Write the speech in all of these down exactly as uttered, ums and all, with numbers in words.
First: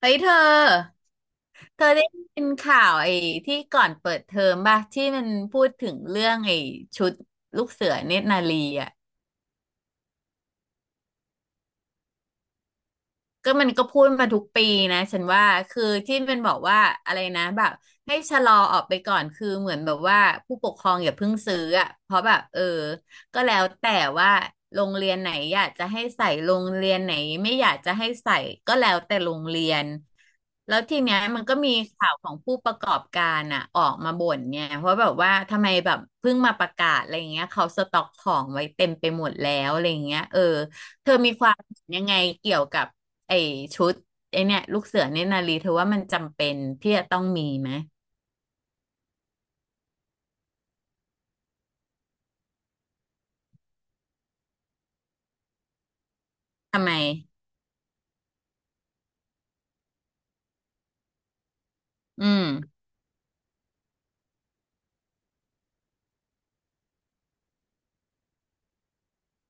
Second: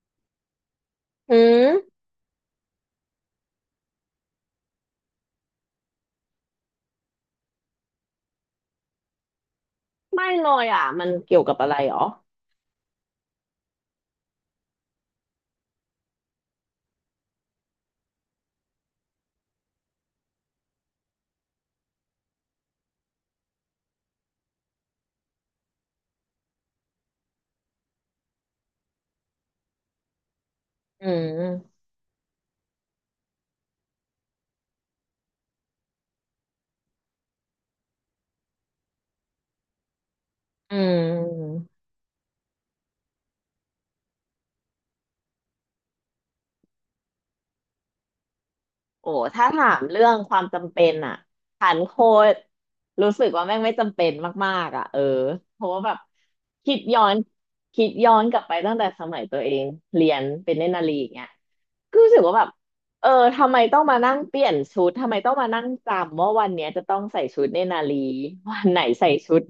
เฮ้ยเธอ อืมเธอได้ยินข่าวไอ้ที่ก่อนเปิดเทอมป่ะที่มันพูดถึงเรื่องไอ้ชุดลูกเสือเนตรนารีอ่ะ ไม่เลยอ่ะมันเกี่ยวกับอะไรหรอก็มันก็พูดมาทุกปีนะฉันว่าคือที่มันบอกว่าอะไรนะแบบให้ชะลอออกไปก่อนคือเหมือนแบบว่าผู้ปกครองอย่าเพิ่งซื้ออ่ะเพราะแบบเออก็แล้วแต่ว่าโรงเรียนไหนอยากจะให้ใส่โรงเรียนไหนไม่อยากจะให้ใส่ก็แล้วแต่โรงเรียนแล้วทีอืเนี้ยมันก็มีมข่าวของผู้ประกอบการอ่ะออกมาบ่นเนี่ยเพราะแบบว่าทำไมแบบเพิ่งมาประกาศอะไรอย่างเงี้ยเขาสต็อกของไว้เต็มไปหมดแล้วอะไรอย่างเงี้ยเอออืเธอมีความม เห็นยังไงเกี่ยวกับ ไอชุดไอเนี่ยลูกเสือเนตยนารีเธอว่ามันจำเป็นที่จะต้องมีไหมโอ้ถ้าถามเรื่องความจำเป็นอะผันโคตรรู้สึกว่าแม่งไม่จำเป็นมากๆอะเออเพราะว่าแบบคิดทำไมย้อนคิดย้อนกลับไปตั้งแต่สมัยตัวเองเรียนเป็นเนตรนารีอย่างเงี้ยก็รู้สึกอืว่ามแบบเออทำไมต้องมานั่งเปลี่ยนชุดทำไมต้องมานั่งจำว่าวันเนี้ยจะต้องใส่ชุดเนตรนารีวันไหนใส่ชุด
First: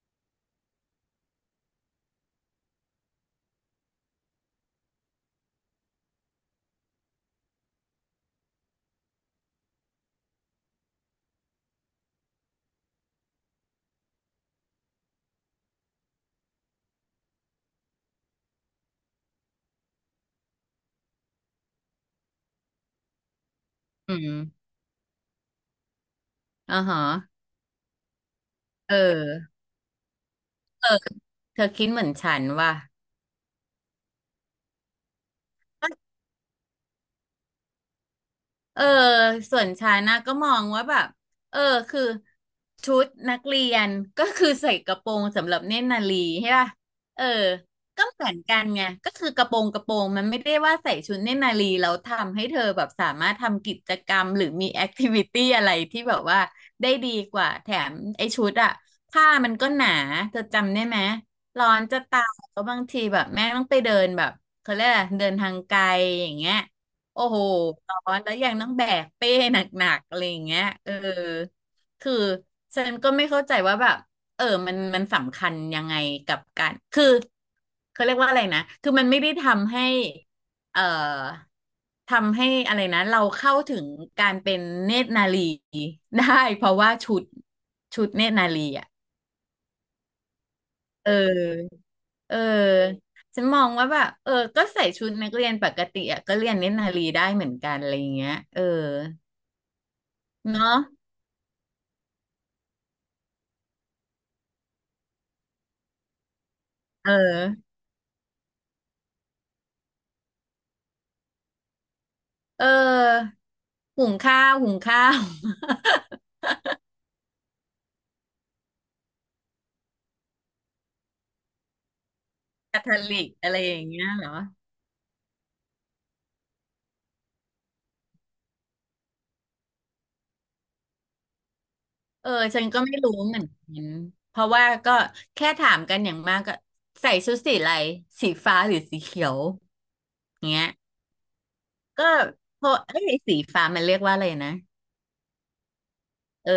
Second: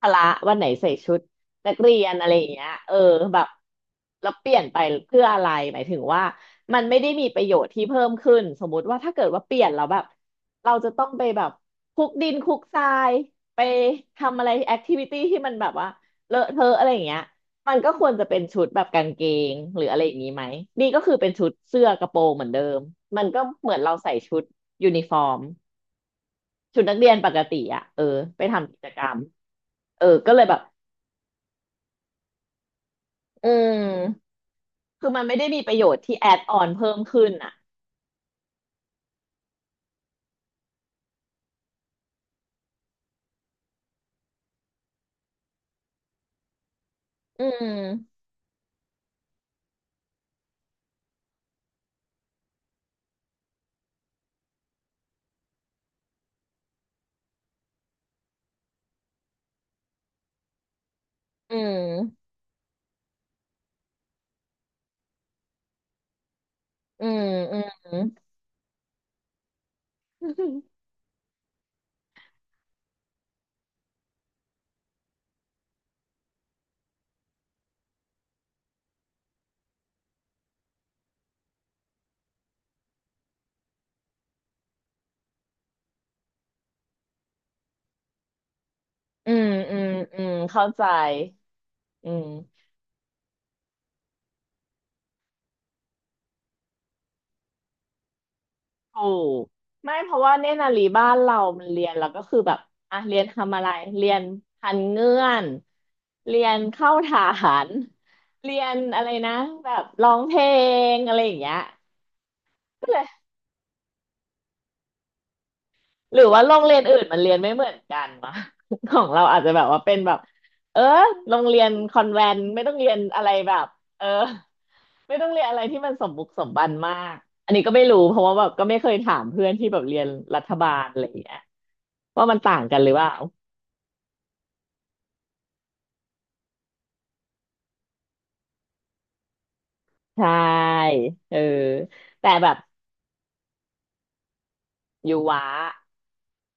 พละวันไหนใส่ชุดนักเรียนอะไรอย่างเงี้ยเออแบบแล้วเปลี่ยนไปเพื่ออะไรหมายถึงว่า มันไม่ได้มีประโยชน์ที่เพิ่มขึ้นสมมุติว่าถ้าเกิดว่าเปลี่ยนแล้วแบบเราจะต้องไปแบบคลุกดินคลุกทรายไปทำอะไรแอคทิวิตี้ที่มันแบบว่าเลอะเทอะอะไรอย่างเงี้ยมันก็ควรจะเป็นชุดแบบกางเกงหรืออะไรอย่างนี้ไหมนี่ก็คือเป็นชุดเสื้อกระโปรงเหมือนเดิมมันก็เหมือนเราใส่อืชุดมยูนิฟอร์มอ๋อชุดนักฮะเรียนปกติอ่ะเออไปทำกิจเอกรรมอเออก็เลยแบบเออเธอคิดเหมือนฉันว่ะ อืมคือมันไม่ได้มีประโยชน์ที่แอดออนเพิ่มขึ้นอ่ะเออส่วนฉันนะก็มองว่าแบบเออคือชุดนักเรียนก็คือใส่กระโปรงสำหรับเน่นนารีใช่ป่ะเอออืก็มเหมือนกันไงก็คือกระโปรงกระโปรงมันไม่ได้ว่าใส่ชุดเน่นนารีแล้วทำให้เธอแบบสามารถทำกิจกรรมหรือมีแอคทิวิตี้อะไรที่แบบว่าได้ดีกว่าแถมไอ้ชุดอะผ้ามันก็หนาเธอจำได้ไหมอืร้อนจะตาม ยแล้วบางทีแบบแม่ต้องไปเดินแบบเขาเรียกอะไรเดินทางไกลอย่างเงี้ย อืมโอ้โหอืมอืมร้อนแล้วยังต้องแบกเป้หนักๆอะไรอย่างเงี้ยเออคือฉันก็ไม่เข้าใจว่าแบบเออมันมันสำคัญยังไงกับการคือเขาเรียกว่าอะไรนะคือมันไม่ได้ทำให้เอ่อทำให้อะไรนะเราเข้าถึงการเป็นเนตรนารี ได้เพราะว่าชุดชุดเนตรนารีอ่ะอืมอืมเข้าใจเอออืมเออฉันมองว่าแบบเออก็ใส่ชุดนักเรียนปกติอ่ะก็เรียนเน้นนารีได้เหมือนกันอะไรอย่างเงี้ยเออ ถูกไม่เพราะว่าเนตรนาเนาะรีบ้านเรามันเรียนแล้วก็คือแบบอ่ะเรียนทำอะไรเรียนพันเงื่อนเรียนเข้าเอฐานอเรียนอะไรนะแบบร้องเพลงอะไรอย่างเงี้ย เออ หุงข้าว หุงข้าว หรือว่าโรงเรียนอื่นมันเรียนไม่เหมือนกันวะ ของเราอาจจะแบบว่าเป็นแบบเออโรงเรียนคอนแวนต์ไม่ต้องคาทเรียอนอะลิไรกอะแบไรบอย่างเอเงี้อยเหรอ ไม่ต้องเรียนอะไรที่มันสมบุกสมบันมากอันนี้ก็ไม่รู้เพราะว่าแบบก็ไม่เคยถามเพื่อนที่แบบเรียนรัฐบาลอะไรอย่างเงี้ยว่าเออ มันต่าฉังนกัก็นหรือไม่เปรู้ล่าเหมือนกัน เพราะว่าก็แค่ถามกันอย่างมากก็ใส่ชุดสีอะไรสีฟ้าหรือสีเขียวใช่เงี้ย เออก็แต่แบบพอเอ้ยสีฟ้ามันเรียกว่าอะไรนะ อยู่วะ เออ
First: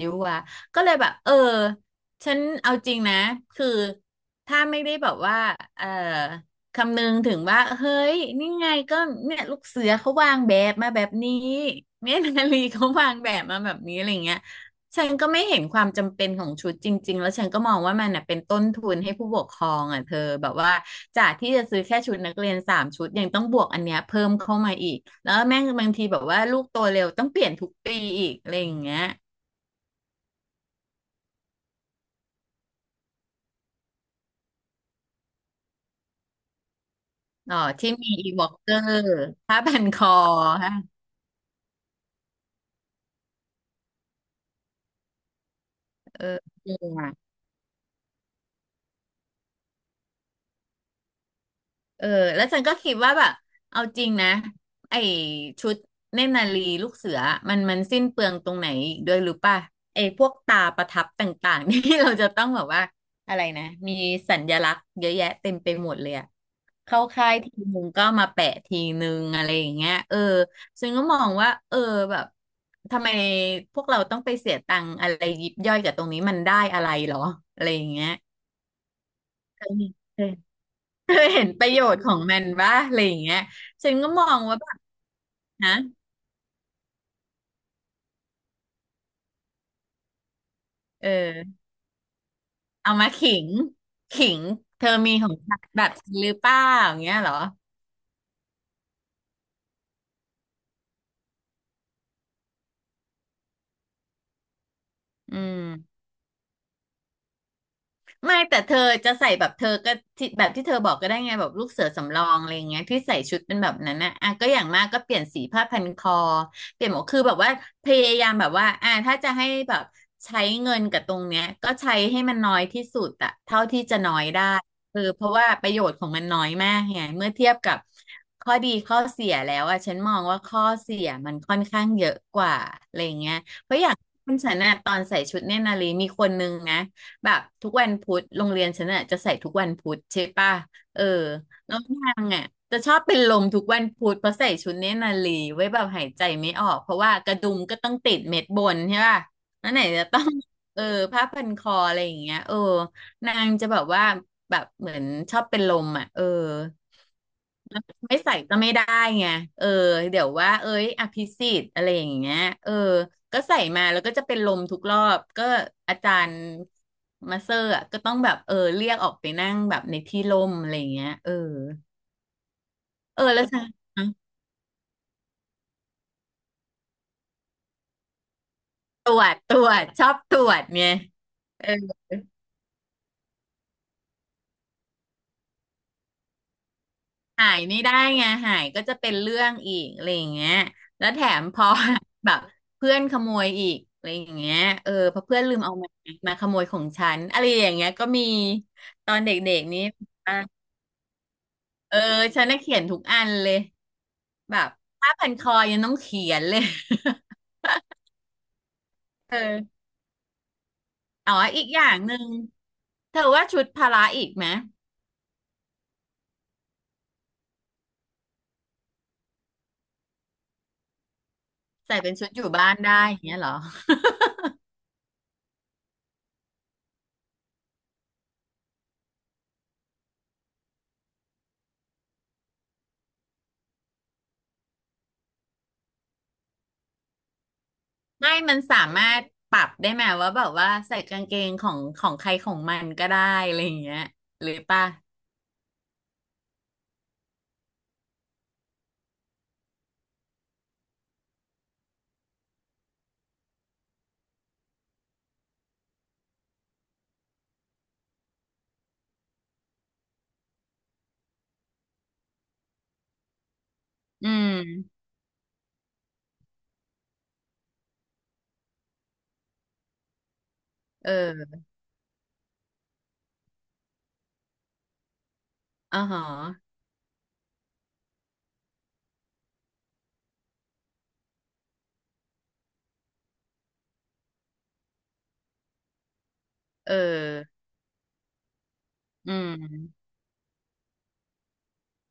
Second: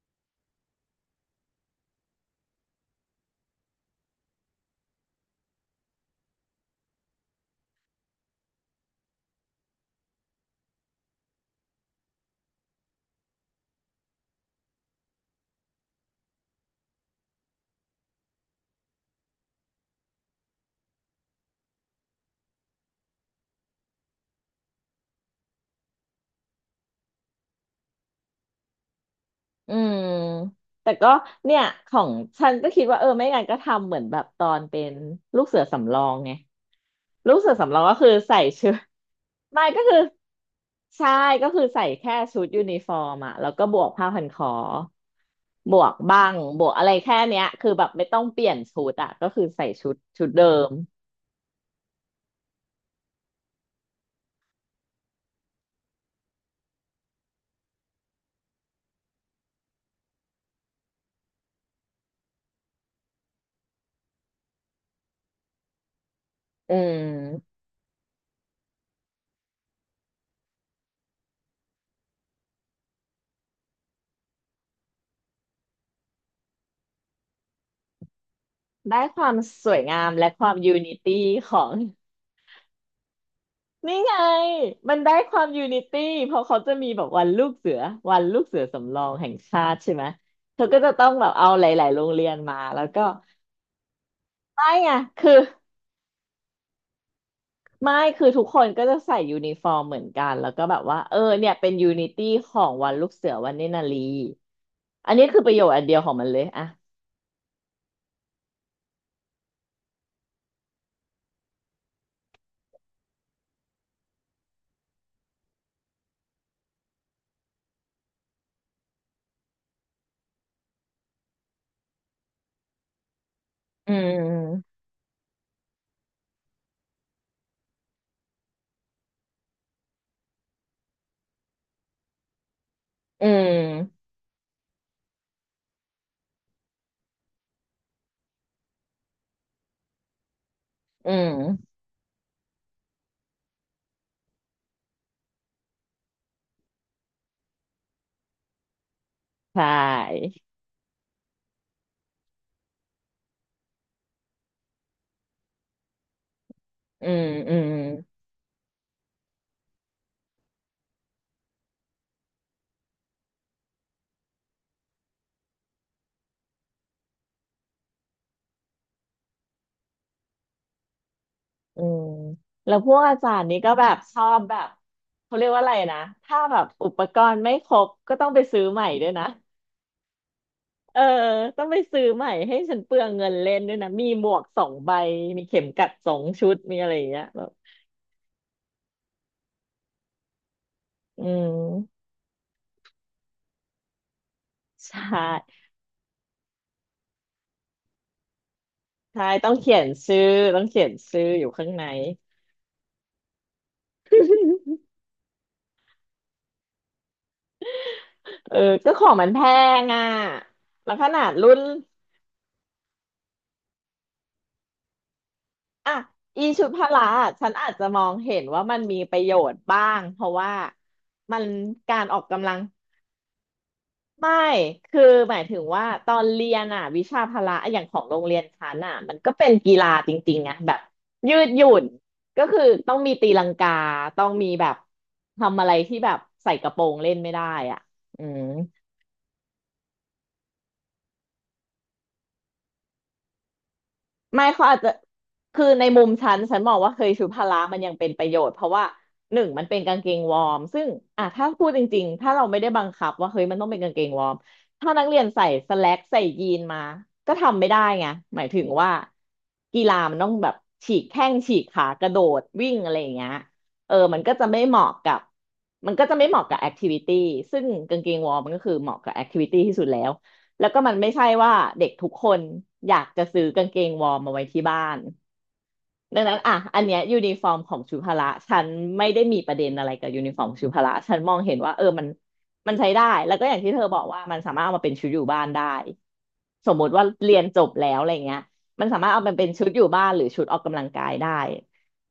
ยุวะก็เลยแบบเออฉันเอาจริงนะคือถ้าไม่ได้แบบว่าเออคำนึงถึงว่าเฮ้ยนี่ไงก็เนี่ยลูกเสือเขาวางแบบมาแบบนี้เมียนาลีเขาวางแบบมาแบบนี้อะไรเงี้ยฉันก็ไม่เห็นความจำเป็นของชุดจริงๆแล้วฉันก็มองว่ามันน่ะเป็นต้นทุนให้ผู้ปกครองอ่ะเธอแบบว่าจากที่จะซื้อแค่ชุดนักเรียนสามชุดยังต้องบวกอันเนี้ยเพิ่มเข้ามาอีกแล้วแม่งบางทีแบบว่าลูกโตเร็วต้องเปลี่ยนทุกปีอีกอะไรอย่างเงี้ย อืมแต่ก็เนี่ยของฉันก็คิดว่าเออไม่งั้นก็ทำเหมือนแบบตอนเป็นลูกเสือสำรองไงลูกเสืออ๋อสำรองที่ก็คืมีออีใส่วอ เค เกชุด อร์ ผ้าไม่พัก็นคืคออฮะใช่ก็คือใส่แค่ชุดยูนิฟอร์มอะแล้วก็บวกผ้าพันคอบวกเออบังบเอวกอะไรแค่อ เนี้ยคือแบบไม่ต้องเปลี่ยนชุดอะก็คือใส่ชุดชุดเดิมเออแล้วฉันก็คิดว่าแบบเอาจริงนะไอชุดเนตรนารีลูกเสือมันมันสิ้นเปลืองตรงไหนอีกด้วยหรือป่ะไอพวกตาประทับต่างๆ ที่เราจะต้องแบบว่าอะไรนะมีสัญลักษณ์เยอะแยะเต็มไปหมดเลยอะอืเข้าค่ายทีมนึงก็มาแปะทีนึงอะไรอย่างเงี้ยเออซึ่งก็มองว่าเออแบบทำไมพวกเราต้องไปเสียตังค์อะไรยิบย่อยกับตรงนี้มันได้อะไรหรออะไรอย่างเงี้ยได้ความเคสยวยมี งามและความยูนิเธตี้อเห็ขนอประง โยชน์ของมันบ้าอะไรอย่างเงี้ยฉันี่นก็ไงมองว่าแบบมันได้ความยูนะนิตี้เพราะเขาจะมีแบบวันลูกเสือวันลูกเสือสำรองแห่งชาติใช่ไหมเธอก็จะต้เอองแบบอเอาหลายๆโรงเรียนมาแล้วเอาก็มาขิงขิงไม่เธไงอมีขคือองฉันแบบฉันหรือเปล่าอย่างเงี้ยเหรอไม่คือทุกคนก็จะใส่ยูนิฟอร์มเหมือนกันแล้วก็แบบว่าเออเนี่ยเป็นยูนิตี้ของวันลูกเสือวันเนนารีอันนี้อืคือประโยม ชน์อันเดียวของมันเลยอะไม่แต่เธอจะใส่แบบเธอก็ที่แบบที่เธอบอกก็ได้ไงแบบลูกเสือสำรองอะไรอย่างเงี้ยที่ใส่ชุดเป็นแบบนั้นนะอ่ะก็อย่างมากก็เปลี่ยนสีผ้าพันคอเปลี่ยนหมวกคือแบบว่าพยายามแบบว่าอ่ะถ้าจะให้แบบใช้เงินกับตรงเนี้ยก็ใช้ให้มันน้อยที่สุดอะเท่าที่อืจะน้อยได้มคือเพราะว่าประโยชน์ของมันน้อยมากไงเมื่อเทียบกับข้อดีข้อเสียแล้วอะฉันมองว่าข้อเสียมันค่อนข้างเยอะกว่าอะไรอย่างอืเงี้ยเพราะอย่างมคุณฉันน่ะตอนใส่ชุดเนตรนารีมีคนนึงนะ แบบทุกวันพุธโรงเรียนฉันอ่ะจะใส่ทุกวันพุธใช่ป่ะเอออืมแล้วนางอ่ะจะชอบเป็นลมทุกวันพุธเพราะใส่ชุดเนตรนารีไว้แบบหายใจไม่ออกเพราะว่ากระดุมก็ต้องติดเม็ดบนใช่ป่ะใชแล้วไหนจะต้อง ่ เออผ้าพันคออะไรอย่างเงี้ยเออนางจะแบบว่าแบบเหมือนชอบเป็นลมอ่ะเอออืมอืม ไม่ใส่ก็ไม่ได้ไงเออเดี๋ยวว่าเอ้ยอภิสิทธิ์อะไรอย่างเงี้ยเออ ก็ใส่มาแล้วก็จะเป็นลมทุกรอบก็อาจารย์มาเซอร์อะก็ต้องแบบเออเรียกออกไปนั่งแบบในที่ร่มอะไรอย่างเงี้ยเอออืมแล้วพวกอาเออจารแล้วย์นี้ฉัก็นแบบชอบแบบเขาเรียกว่าอะไรนะถ้าแบบอุปกรณ์ไม่ครบก็ต้องไปซื้อใหม่ด้ตวยรวนะจตรวจชอบตรวจไงเออต้เอองอไปซื้อใหม่ให้ฉันเปลืองเงินเล่นด้วยนะมีหมวกสองใบมีเข็มกัดสองชุดมีอะไรอย่างเงี้ยแบหาบยไม่ได้ไงหายก็จะเป็นเรื่องอีกอะไรอย่างเงี้ยแล้วแถอืมพอ ม แบบเพื่อนขโมยอีกอะไรอย่างเงี้ยเออใช่เพอเพื่อนลืมเอามามาขโมยของฉันอะไรอย่างเงี้ยก็มีตอนใช่เดต้อ็งกเขีๆยนี้นชื่อต้องเขียนชื่ออยู่ข้างใน เออฉันน่ะเขียนทุกอันเลย แบบ ผ้าพันคอยังต้องเขียนเลย เออก็ของมันเอแพองอ่ะแล้วขนาดอ๋อรุ่น อีกอย่างหนึ่งเธอว่าชุดพละอีกไหมอ่ะอีชุดพละอ่ะฉันอาจจะมองเห็นว่ามันมีประโยชน์บ้างเพราะว่ามันใส่การเป็อนอกชุดอกำยู่ลังบ้านได้อย่างเงี้ยเหรอไม่คือหมายถึงว่าตอนเรียนอ่ะวิชาพละออย่างของโรงเรียนฉันอ่ะมันก็เป็นกีฬาจริงๆอ่ะแบบยืดหยุ่นก็คือต้องมีตีลังกาต้องมีแบบทำอะไรที่แบบใส่กระโปรงเล่นไม่ได้อ่ะอืไม่ม มันสามารถปรับได้ไหมว่าแบบว่าใส่กางเกงของของใครของมันก็ได้อะไรอย่างเงี้ยไม่หรือเขาอาจป่ะจะคือในมุมฉันฉันมองว่าเคยชุดพละมันยังเป็นประโยชน์เพราะว่าหนึ่งมันเป็นกางเกงวอร์มซึ่งอ่ะถ้าพูดจริงๆ ถ้าเราไม่ได้บังคับว่าเฮ้ยมันต้องเป็นกางเกงวอร์มถ้านักเรียนใส่สแล็กใส่ยีนมาก็ทำไม่ได้ไงหมายถึงว่ากีฬามันต้องแบบฉีกแข้งฉีกขากระโดดวิ่งอะไรอย่างเงี้ยเออมันอืก็จะไม่เหมาะมกับมันก็จะไม่เหมาะกับแอคทิวิตี้ซึ่งกางเกงวอร์มมันก็คือเหมาะกับแอคทิวิตี้ที่สุดแล้ว แล้วก็มันเไม่ใช่ว่าออเด็กทุกคนอยากจะซื้อกางเกงวอร์มมาไว้ที่บ้านอ๋อหดัองนั้นอ่ะอันเนี้ยยูนิฟอร์มของชุพละฉันไม่ได้มีประเด็นอะไรกับยูนิฟอร์มชุพละฉันมองเห็นว่าเออมันมันใช้ได้ แล้วก็อย่างที่เธอบอกว่ามันสามารถเอามาเป็นชุดอยู่บ้านได้สมมเออติว่าเรียนจบแล้วอะไรเงี้ยมันสามารถเอาอืมันเป็นชุดอยู่บ้าม นหรือชุดออกกำลังกายได้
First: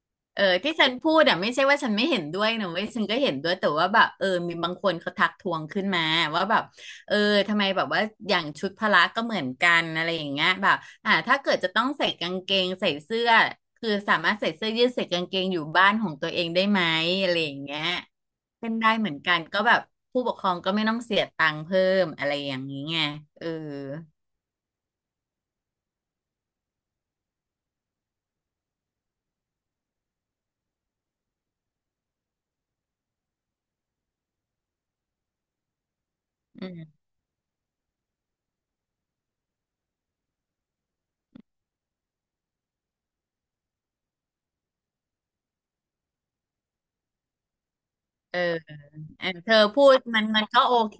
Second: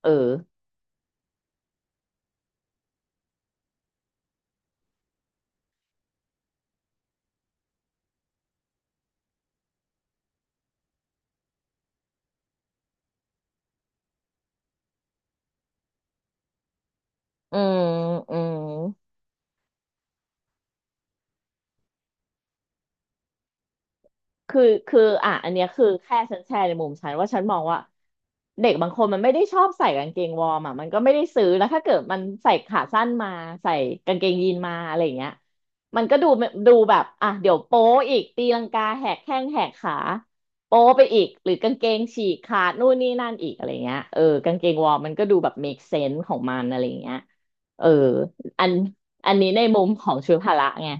เออเออที่ฉันพูดอ่ะไม่ใช่ว่าฉันไม่เห็นด้วยนะเว้ยฉันก็เห็นด้วยแต่ว่าแบบเออมีบางคนเขาทักท้วงขึ้นมาว่าแบบเออทำไมแบบว่าอย่างชุดพละก็เหมือนกันอะไรอย่างเงี้ยแบบอ่าถ้าเกิดจะต้องใส่กางเกงใส่เสื้อคือสามารถใส่เสื้อยืดใส่กางเกงอยู่บ้านของตัวเองได้ไหมอะไรออืย่างเงี้มยอืม เป็นได้เหมือนกันก็แบบผู้ปกครองก็ไม่ต้องเสียตังค์เพิ่มอะไรอย่างนี้ไงเออคือคืออ่ะอันเนี้ยคือแค่ฉันแชร์ในมุมฉันว่าฉันมองว่าเด็กบางคนมันไม่ได้ชอบใส่กางเกงวอร์มอ่ะมันก็ไม่ได้ซื้อแล้วถ้าเกิดมันใส่ขาสั้นมาใส่กางเกงยีนมาอะไรอย่างเงี้ยมันก็ดูอืดูแบมบอ่ะเดี๋ยวโป๊อีกตีลังกาแหกแข้งแหกขาโป๊ไปอีกหรือกางเกงฉีกขาดนู่นนี่นั่นอีกอะไรเงี้ยเออกางเกงวอร์มมันก็ดูแบบ make sense ของมันอะไร่เงี้ยเออเออ อันเอออันนี้เธอในมุพูมดของมันชุดมันพก็ละโอไงเค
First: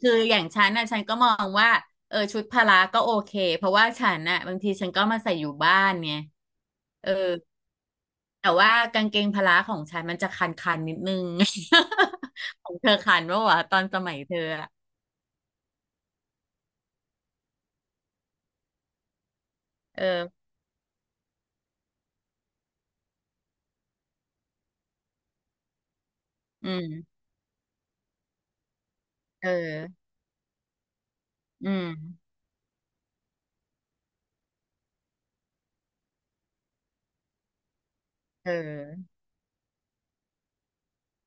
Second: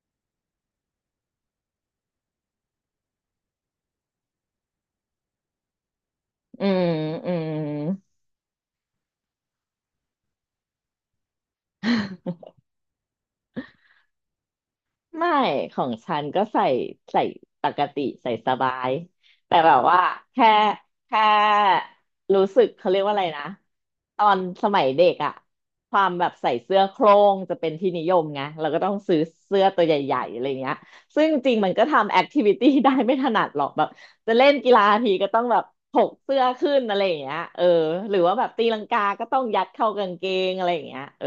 คืออย่างฉันน่ะฉันก็มองว่าเออชุดพละก็โอเคเพราะว่าฉันน่ะบางทีฉันก็มาใส่อยู่บ้านไงอืมเอออืม แต่ว่ากางเกงพละของฉันมันจะคันคันนิดนึง ของเธอคันปะวะตอนสมัยเธออะไม่ของฉันก็ใส่ใส่ปกติใส่สบายแต่แบบว่าเออแค่แค่รู้สึกเขาเรียกว่าอะไรนะตอนสมัยเด็กอะความแบบใส่อืเสื้อมโคร่งจะเป็นที่นิยมไงเราก็ต้องซื้อเออเสื้อตัวใหญ่ๆอะไรเงี้ยซึ่งจริงอืมันก็ทำแอมคทิวิตี้ ได้ไม่ถนัดหรอกแบบจะเล่นกีฬาทีก็ต้องแบบถกเสื้อขึ้นอะไรอย่างเงี้ยเออหรือว่าแบเบตีลังกาออก็ต้องยัดเข้ากางเกงอะไรอย่างเงี้ยเออ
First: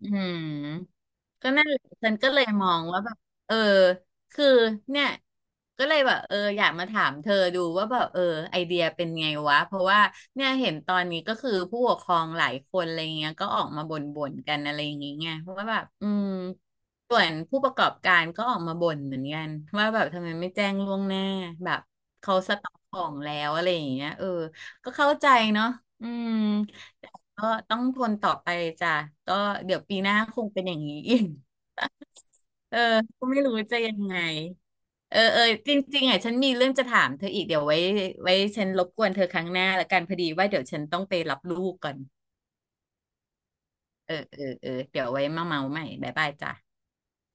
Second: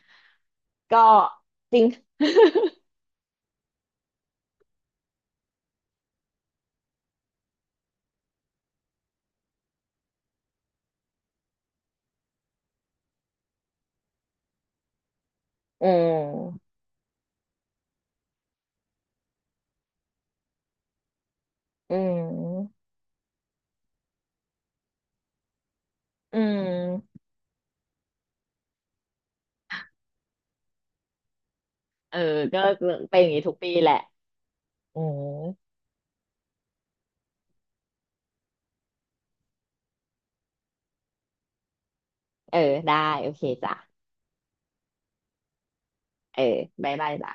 อืม ก็ก็นั่นแหจละริง ฉันก็เลย มองว่าแบบเออคือเนี่ยก็เลยแบบเอออยากมาถามเธอดูว่าแบบเออไอเดียเป็นไงวะเพราะว่าเนี่ยเห็นตอนนี้ก็คือผู้ปกครองหลายคนอะไรเงี้ยก็ออกมาบ่นๆกันอะไรอย่างเงี้ยไงเพราะว่าแบอืบอืมมส่วนผู้ประกอบการก็ออกมาบ่นเหมือนกันว่าแบบทำไมไม่แจ้งล่วงหน้าแบบอืเขาสต็อกมของแล้วอะไรอย่างเงี้ยเออก็เข้าใจเนาะอืมอืมก็ต้องทนต่อไปจ้ะก็เดี๋ยวปีหน้าคงเป็นอย่างนี้อีก เออก็เออเป็นอก็ย่างไม่นี้ทุรู้กปีจะแหยัละงไงอืเออเอมอจริงๆอ่ะฉันมีเรื่องจะถามเธออีกเดี๋ยวไว้ไว้ฉันรบกวนเธอครั้งหน้าละกันพอดีว่าเดี๋ยวฉันต้องไปรับลูกก่อนเออได้โอเคจ้ะเออเออเออเดี๋ยวไว้มาเมาใหม่บ๊ายบายเออจ้ะบ๊ายบายจ้ะ